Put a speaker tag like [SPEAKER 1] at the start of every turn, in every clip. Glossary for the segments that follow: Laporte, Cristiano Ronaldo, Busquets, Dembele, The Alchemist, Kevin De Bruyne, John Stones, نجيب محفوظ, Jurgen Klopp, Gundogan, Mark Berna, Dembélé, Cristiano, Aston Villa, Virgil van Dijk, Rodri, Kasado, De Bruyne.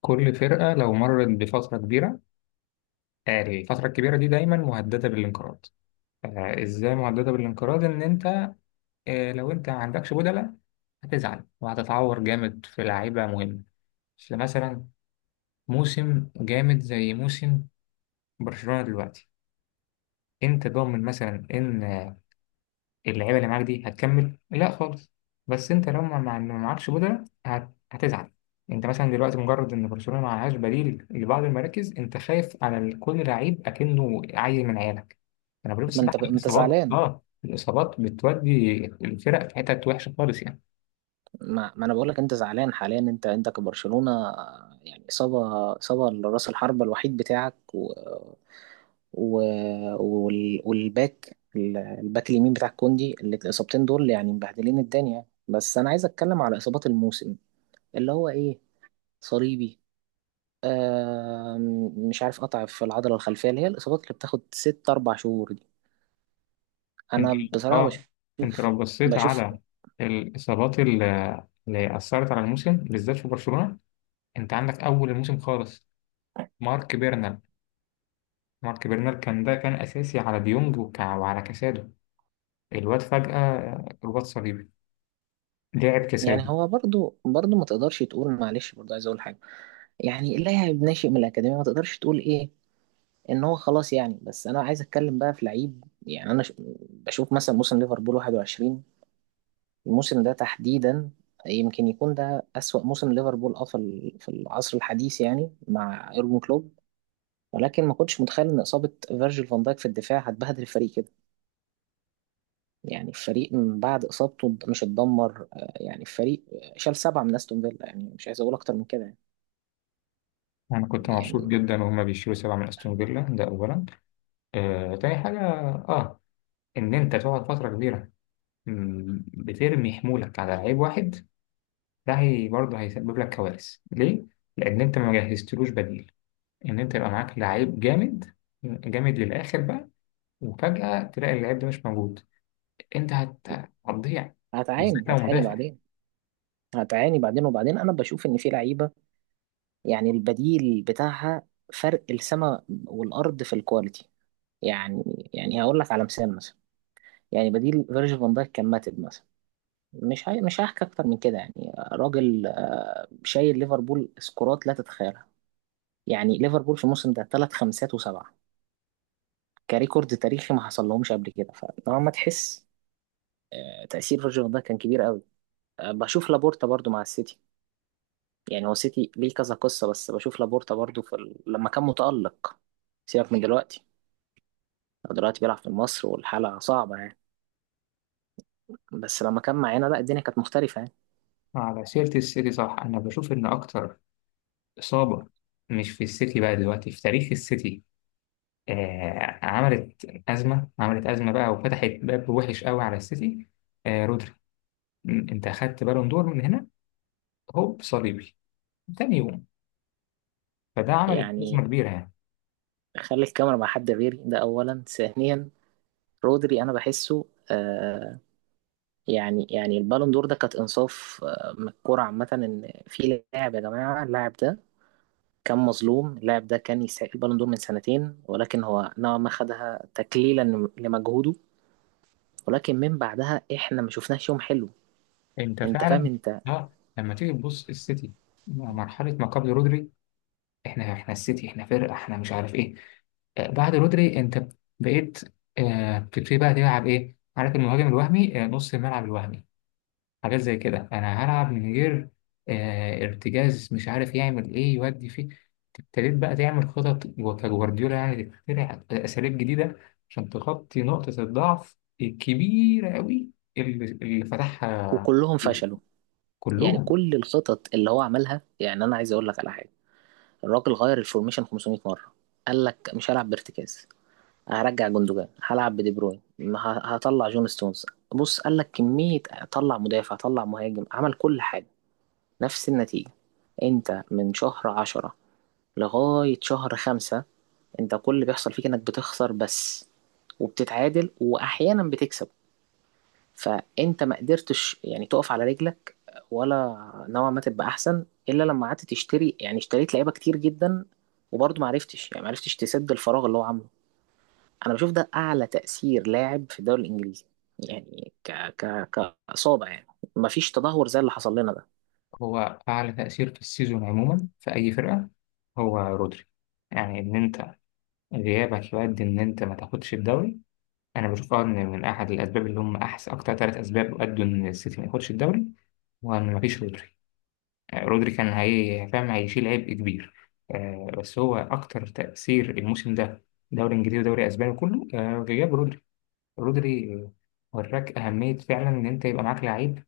[SPEAKER 1] كل فرقة لو مرت بفترة كبيرة، الفترة الكبيرة دي دايما مهددة بالانقراض. إزاي مهددة بالانقراض؟ إن أنت لو أنت ما عندكش بدلة، هتزعل وهتتعور جامد في لعيبة مهمة. فمثلا موسم جامد زي موسم برشلونة دلوقتي، أنت ضامن مثلا إن اللعيبه اللي معاك دي هتكمل؟ لا خالص. بس انت لو ما معكش بدلة هتزعل. انت مثلا دلوقتي مجرد ان برشلونه ما معهاش بديل لبعض المراكز، انت خايف على كل لعيب اكنه عيل من عيالك. انا بقول
[SPEAKER 2] ما انت
[SPEAKER 1] الصراحه
[SPEAKER 2] ما انت
[SPEAKER 1] الاصابات
[SPEAKER 2] زعلان.
[SPEAKER 1] اه الاصابات بتودي الفرق في حتت وحشه خالص يعني.
[SPEAKER 2] ما انا بقول لك انت زعلان حاليا. انت كبرشلونة يعني اصابة لراس الحربة الوحيد بتاعك و... و... وال... والباك الباك اليمين بتاع كوندي، اللي الاصابتين دول يعني مبهدلين الدنيا. بس انا عايز اتكلم على اصابات الموسم، اللي هو ايه، صليبي، مش عارف، قطع في العضلة الخلفية، اللي هي الاصابات اللي بتاخد ست اربع شهور دي.
[SPEAKER 1] انت،
[SPEAKER 2] انا بصراحة
[SPEAKER 1] اه انت
[SPEAKER 2] بشوف
[SPEAKER 1] لو بصيت
[SPEAKER 2] بشوف
[SPEAKER 1] على الاصابات اللي اثرت على الموسم بالذات في برشلونه، انت عندك اول الموسم خالص، مارك بيرنا، مارك برنر، كان ده كان أساسي على ديونج وعلى كاسادو. الواد فجأة رباط صليبي، لعب
[SPEAKER 2] يعني.
[SPEAKER 1] كاسادو.
[SPEAKER 2] هو برضو برضو ما تقدرش تقول معلش، برضو عايز اقول حاجه. يعني اللاعب ناشئ من الاكاديميه، ما تقدرش تقول ايه ان هو خلاص يعني. بس انا عايز اتكلم بقى في لعيب. يعني بشوف مثلا موسم ليفربول 21، الموسم ده تحديدا، يمكن يكون ده اسوأ موسم ليفربول اه في العصر الحديث يعني، مع يورجن كلوب. ولكن ما كنتش متخيل ان اصابه فيرجيل فان دايك في الدفاع هتبهدل الفريق كده. يعني الفريق من بعد اصابته مش اتدمر يعني الفريق شال سبعه من استون فيلا، يعني مش عايز اقول اكتر من كده يعني.
[SPEAKER 1] أنا كنت مبسوط
[SPEAKER 2] يعني
[SPEAKER 1] جدا وهما بيشيلوا 7 من أستون فيلا، ده أولا. تاني حاجة، آه إن أنت تقعد فترة كبيرة، بترمي حمولك على لعيب واحد، ده هي برضه هيسبب لك كوارث. ليه؟ لأن أنت ما جهزتلوش بديل. إن أنت يبقى معاك لعيب جامد، جامد للآخر بقى، وفجأة تلاقي اللعيب ده مش موجود، أنت هتضيع. بالذات
[SPEAKER 2] هتعاني
[SPEAKER 1] لو
[SPEAKER 2] هتعاني
[SPEAKER 1] مدافع.
[SPEAKER 2] بعدين. هتعاني بعدين، وبعدين انا بشوف ان في لعيبه، يعني البديل بتاعها فرق السماء والارض في الكواليتي. يعني هقول لك على مثال مثلا. يعني بديل فيرجيل فان دايك كان ماتب مثلا. مش هحكي اكتر من كده يعني. راجل شايل ليفربول، سكورات لا تتخيلها. يعني ليفربول في الموسم ده ثلاث خمسات وسبعه، كريكورد تاريخي ما حصل لهمش قبل كده. فطالما تحس تاثير فيرجيل فان دايك كان كبير قوي. بشوف لابورتا برضو مع السيتي. يعني هو سيتي ليه كذا قصة، بس بشوف لابورتا برضو لما كان متألق. سيبك من دلوقتي، هو دلوقتي بيلعب في مصر والحالة صعبة يعني. بس لما كان معانا، لا الدنيا كانت مختلفة يعني.
[SPEAKER 1] على سيرة السيتي، صح، أنا بشوف إن أكتر إصابة، مش في السيتي بقى دلوقتي، في تاريخ السيتي، عملت أزمة، عملت أزمة بقى وفتحت باب وحش قوي على السيتي. آه، رودري. أنت أخدت بالون دور من هنا، هوب صليبي تاني يوم. فده عمل أزمة
[SPEAKER 2] يعني
[SPEAKER 1] كبيرة يعني.
[SPEAKER 2] خلي الكاميرا مع حد غيري، ده أولا. ثانيا، رودري، أنا بحسه. آه، يعني البالون دور ده كانت إنصاف من الكورة عامة، إن في لاعب يا جماعة، اللاعب ده كان مظلوم، اللاعب ده كان يستحق البالون دور من سنتين، ولكن هو نوعا ما خدها تكليلا لمجهوده. ولكن من بعدها احنا ما شفناش يوم حلو.
[SPEAKER 1] أنت
[SPEAKER 2] انت فاهم
[SPEAKER 1] فعلا،
[SPEAKER 2] انت.
[SPEAKER 1] آه، لما تيجي تبص السيتي، مرحلة ما قبل رودري، احنا السيتي، احنا فرقه، احنا مش عارف ايه. بعد رودري انت بقيت، بتبتدي بقى تلعب ايه، عارف، المهاجم الوهمي، نص الملعب الوهمي، حاجات زي كده، انا هلعب من غير ارتجاز، مش عارف يعمل ايه يودي فيه. ابتديت بقى تعمل خطط كجوارديولا، يعني تخترع اساليب جديده عشان تغطي نقطه الضعف الكبيره قوي اللي فتحها
[SPEAKER 2] وكلهم
[SPEAKER 1] رودري.
[SPEAKER 2] فشلوا. يعني
[SPEAKER 1] كلهم.
[SPEAKER 2] كل الخطط اللي هو عملها، يعني انا عايز اقول لك على حاجه. الراجل غير الفورميشن 500 مره. قال لك مش هلعب بارتكاز، هرجع جندوجان، هلعب بدي بروين، هطلع جون ستونز. بص قال لك كميه، طلع مدافع، طلع مهاجم، عمل كل حاجه، نفس النتيجه. انت من شهر عشرة لغايه شهر خمسة، انت كل اللي بيحصل فيك انك بتخسر بس، وبتتعادل، واحيانا بتكسب. فانت ما قدرتش يعني تقف على رجلك، ولا نوعا ما تبقى احسن، الا لما قعدت تشتري. يعني اشتريت لعيبه كتير جدا، وبرضه ما عرفتش يعني، ما عرفتش تسد الفراغ اللي هو عامله. انا بشوف ده اعلى تاثير لاعب في الدوري الانجليزي، يعني ك كاصابه يعني. ما فيش تدهور زي اللي حصل لنا ده.
[SPEAKER 1] هو أعلى تأثير في السيزون عموما في أي فرقة هو رودري. يعني إن أنت غيابك يؤدي إن أنت ما تاخدش الدوري. أنا بشوف أه إن من أحد الأسباب اللي هم أحسن أكتر ثلاث أسباب أدوا إن السيتي ما ياخدش الدوري هو إن مفيش رودري. رودري كان هي فاهم هيشيل عبء كبير. بس هو أكتر تأثير الموسم ده، دوري إنجليزي ودوري أسباني كله، غياب رودري. رودري، وراك أهمية فعلا إن أنت يبقى معاك لعيب.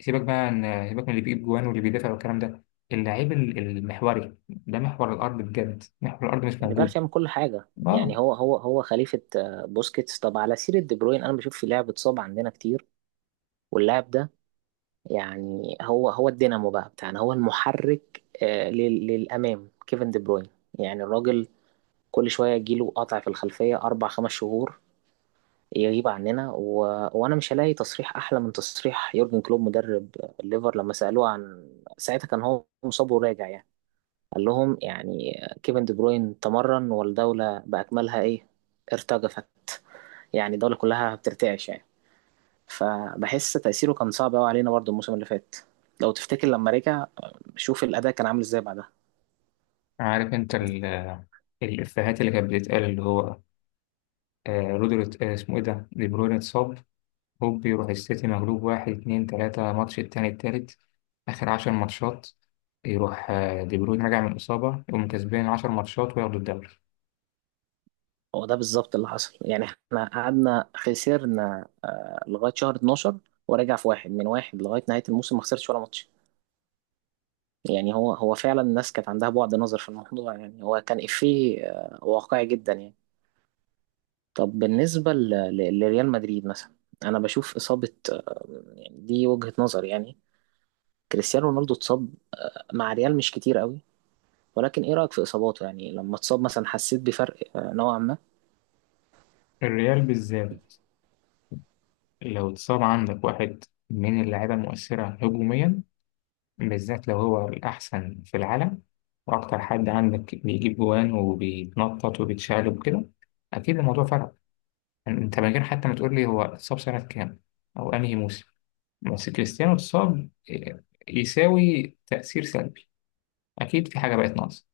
[SPEAKER 1] سيبك بقى عن، سيبك من اللي بيجيب جوان واللي بيدافع والكلام ده. اللعيب المحوري ده محور الارض بجد، محور الارض مش موجود.
[SPEAKER 2] ديبارتي يعمل كل حاجه.
[SPEAKER 1] اه،
[SPEAKER 2] يعني هو خليفه بوسكيتس. طب على سيره دي بروين، انا بشوف في لاعب اتصاب عندنا كتير، واللاعب ده يعني هو الدينامو بقى بتاعنا، هو المحرك للأمام، كيفن دي بروين. يعني الراجل كل شوية يجيله قطع في الخلفية، أربع خمس شهور يغيب عننا وأنا مش هلاقي تصريح أحلى من تصريح يورجن كلوب، مدرب الليفر، لما سألوه عن، ساعتها كان هو مصاب وراجع يعني، قال لهم يعني كيفن دي بروين تمرن، والدولة بأكملها إيه، ارتجفت. يعني الدولة كلها بترتعش يعني. فبحس تأثيره كان صعب قوي علينا برضه الموسم اللي فات. لو تفتكر لما رجع، شوف الأداء كان عامل ازاي بعدها.
[SPEAKER 1] عارف انت الافيهات اللي كانت بتتقال، اللي هو آه رودري، آه اسمه ايه ده، دي بروين اتصاب، هوب يروح السيتي مغلوب واحد اتنين تلاتة ماتش، التاني التالت اخر 10 ماتشات، يروح آه دي بروين راجع من الاصابة يقوم كسبان 10 ماتشات وياخدوا الدوري.
[SPEAKER 2] هو ده بالظبط اللي حصل. يعني احنا قعدنا خسرنا لغاية شهر 12، ورجع في واحد من واحد لغاية نهاية الموسم، ما خسرش ولا ماتش. يعني هو فعلا الناس كانت عندها بعد نظر في الموضوع. يعني هو كان إفيه واقعي جدا يعني. طب بالنسبة لريال مدريد مثلا، أنا بشوف إصابة يعني دي وجهة نظر يعني، كريستيانو رونالدو اتصاب مع ريال مش كتير قوي، ولكن ايه رأيك في اصاباته؟ يعني لما اتصاب مثلا حسيت بفرق نوعا ما.
[SPEAKER 1] الريال بالذات لو اتصاب عندك واحد من اللعيبة المؤثرة هجوميا، بالذات لو هو الأحسن في العالم وأكتر حد عندك بيجيب جوان وبيتنطط وبيتشقلب وكده، أكيد الموضوع فرق. يعني أنت من غير حتى ما تقول لي هو اتصاب سنة كام أو أنهي موسم، بس كريستيانو اتصاب إيه، يساوي تأثير سلبي، أكيد في حاجة بقت ناقصة.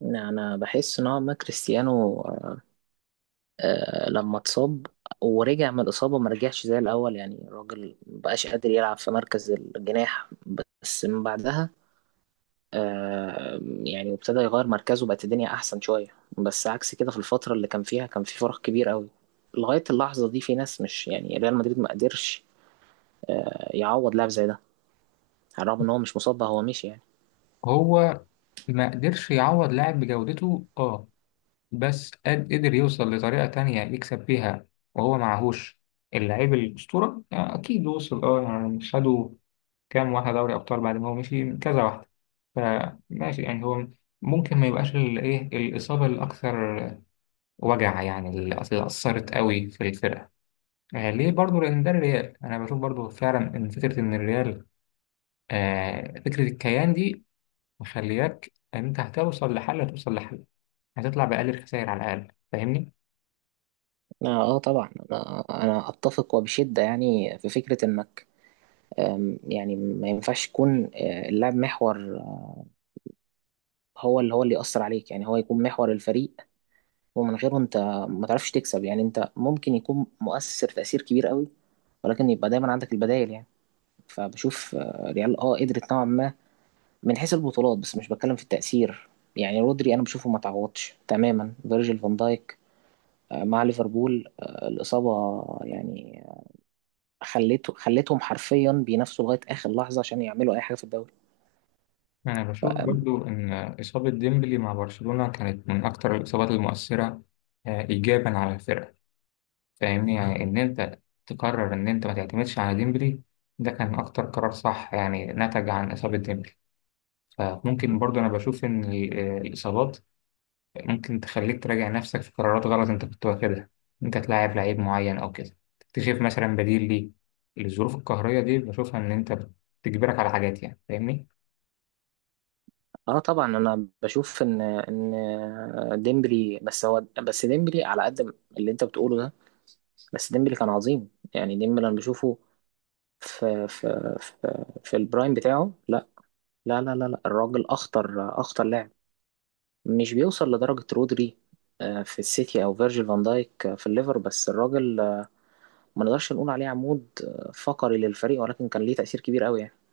[SPEAKER 2] يعني انا بحس نوعا ما كريستيانو لما اتصاب ورجع من الإصابة ما رجعش زي الأول. يعني الراجل مبقاش قادر يلعب في مركز الجناح، بس من بعدها يعني ابتدى يغير مركزه، بقت الدنيا أحسن شوية. بس عكس كده، في الفترة اللي كان فيها كان في فرق كبير قوي. لغاية اللحظة دي في ناس مش، يعني ريال مدريد ما قدرش يعوض لاعب زي ده، على الرغم إن هو مش مصاب بقى، هو مشي يعني.
[SPEAKER 1] هو ما قدرش يعوض لاعب بجودته أه، بس قدر يوصل لطريقة تانية يكسب بيها، وهو معهوش اللاعب الأسطورة، أكيد وصل أه، يعني خدوا كام واحدة دوري أبطال بعد ما هو مشي كذا واحدة. فماشي يعني هو ممكن ما يبقاش الإيه، الإصابة الأكثر وجع، يعني اللي أثرت قوي في الفرقة. آه ليه برضو؟ لأن ده الريال. أنا بشوف برضو فعلا إن فكرة إن الريال، آه، فكرة الكيان دي، مخلياك إن أنت هتوصل لحل، هتوصل لحل، هتطلع بأقل الخسائر على الأقل. فاهمني؟
[SPEAKER 2] اه طبعا انا اتفق وبشده. يعني في فكره انك يعني ما ينفعش يكون اللاعب محور، هو اللي يأثر عليك. يعني هو يكون محور الفريق ومن غيره انت ما تعرفش تكسب. يعني انت ممكن يكون مؤثر تأثير كبير قوي، ولكن يبقى دايما عندك البدائل يعني. فبشوف ريال اه قدرت نوعا ما من حيث البطولات، بس مش بتكلم في التأثير. يعني رودري انا بشوفه ما تعوضش تماما فيرجيل فان دايك مع ليفربول. الإصابة يعني خليتهم حرفيا بينافسوا لغايه اخر لحظه عشان يعملوا اي حاجه في الدوري.
[SPEAKER 1] أنا بشوف برضو إن إصابة ديمبلي مع برشلونة كانت من أكثر الإصابات المؤثرة، آه، إيجابا على الفرقة. فاهمني؟ يعني إن أنت تقرر إن أنت ما تعتمدش على ديمبلي، ده كان أكتر قرار صح يعني نتج عن إصابة ديمبلي. فممكن برضه أنا بشوف إن الإصابات ممكن تخليك تراجع نفسك في قرارات غلط أنت كنت واخدها، أنت تلاعب لعيب معين أو كده تكتشف مثلا بديل ليه. الظروف القهرية دي بشوفها إن أنت بتجبرك على حاجات، يعني فاهمني.
[SPEAKER 2] اه طبعا انا بشوف ان ديمبلي، بس هو بس ديمبلي على قد اللي انت بتقوله ده، بس ديمبلي كان عظيم. يعني ديمبلي انا بشوفه في البرايم بتاعه، لا لا. الراجل اخطر لاعب، مش بيوصل لدرجه رودري في السيتي، او فيرجيل فان دايك في الليفر. بس الراجل ما نقدرش نقول عليه عمود فقري للفريق، ولكن كان ليه تأثير كبير قوي يعني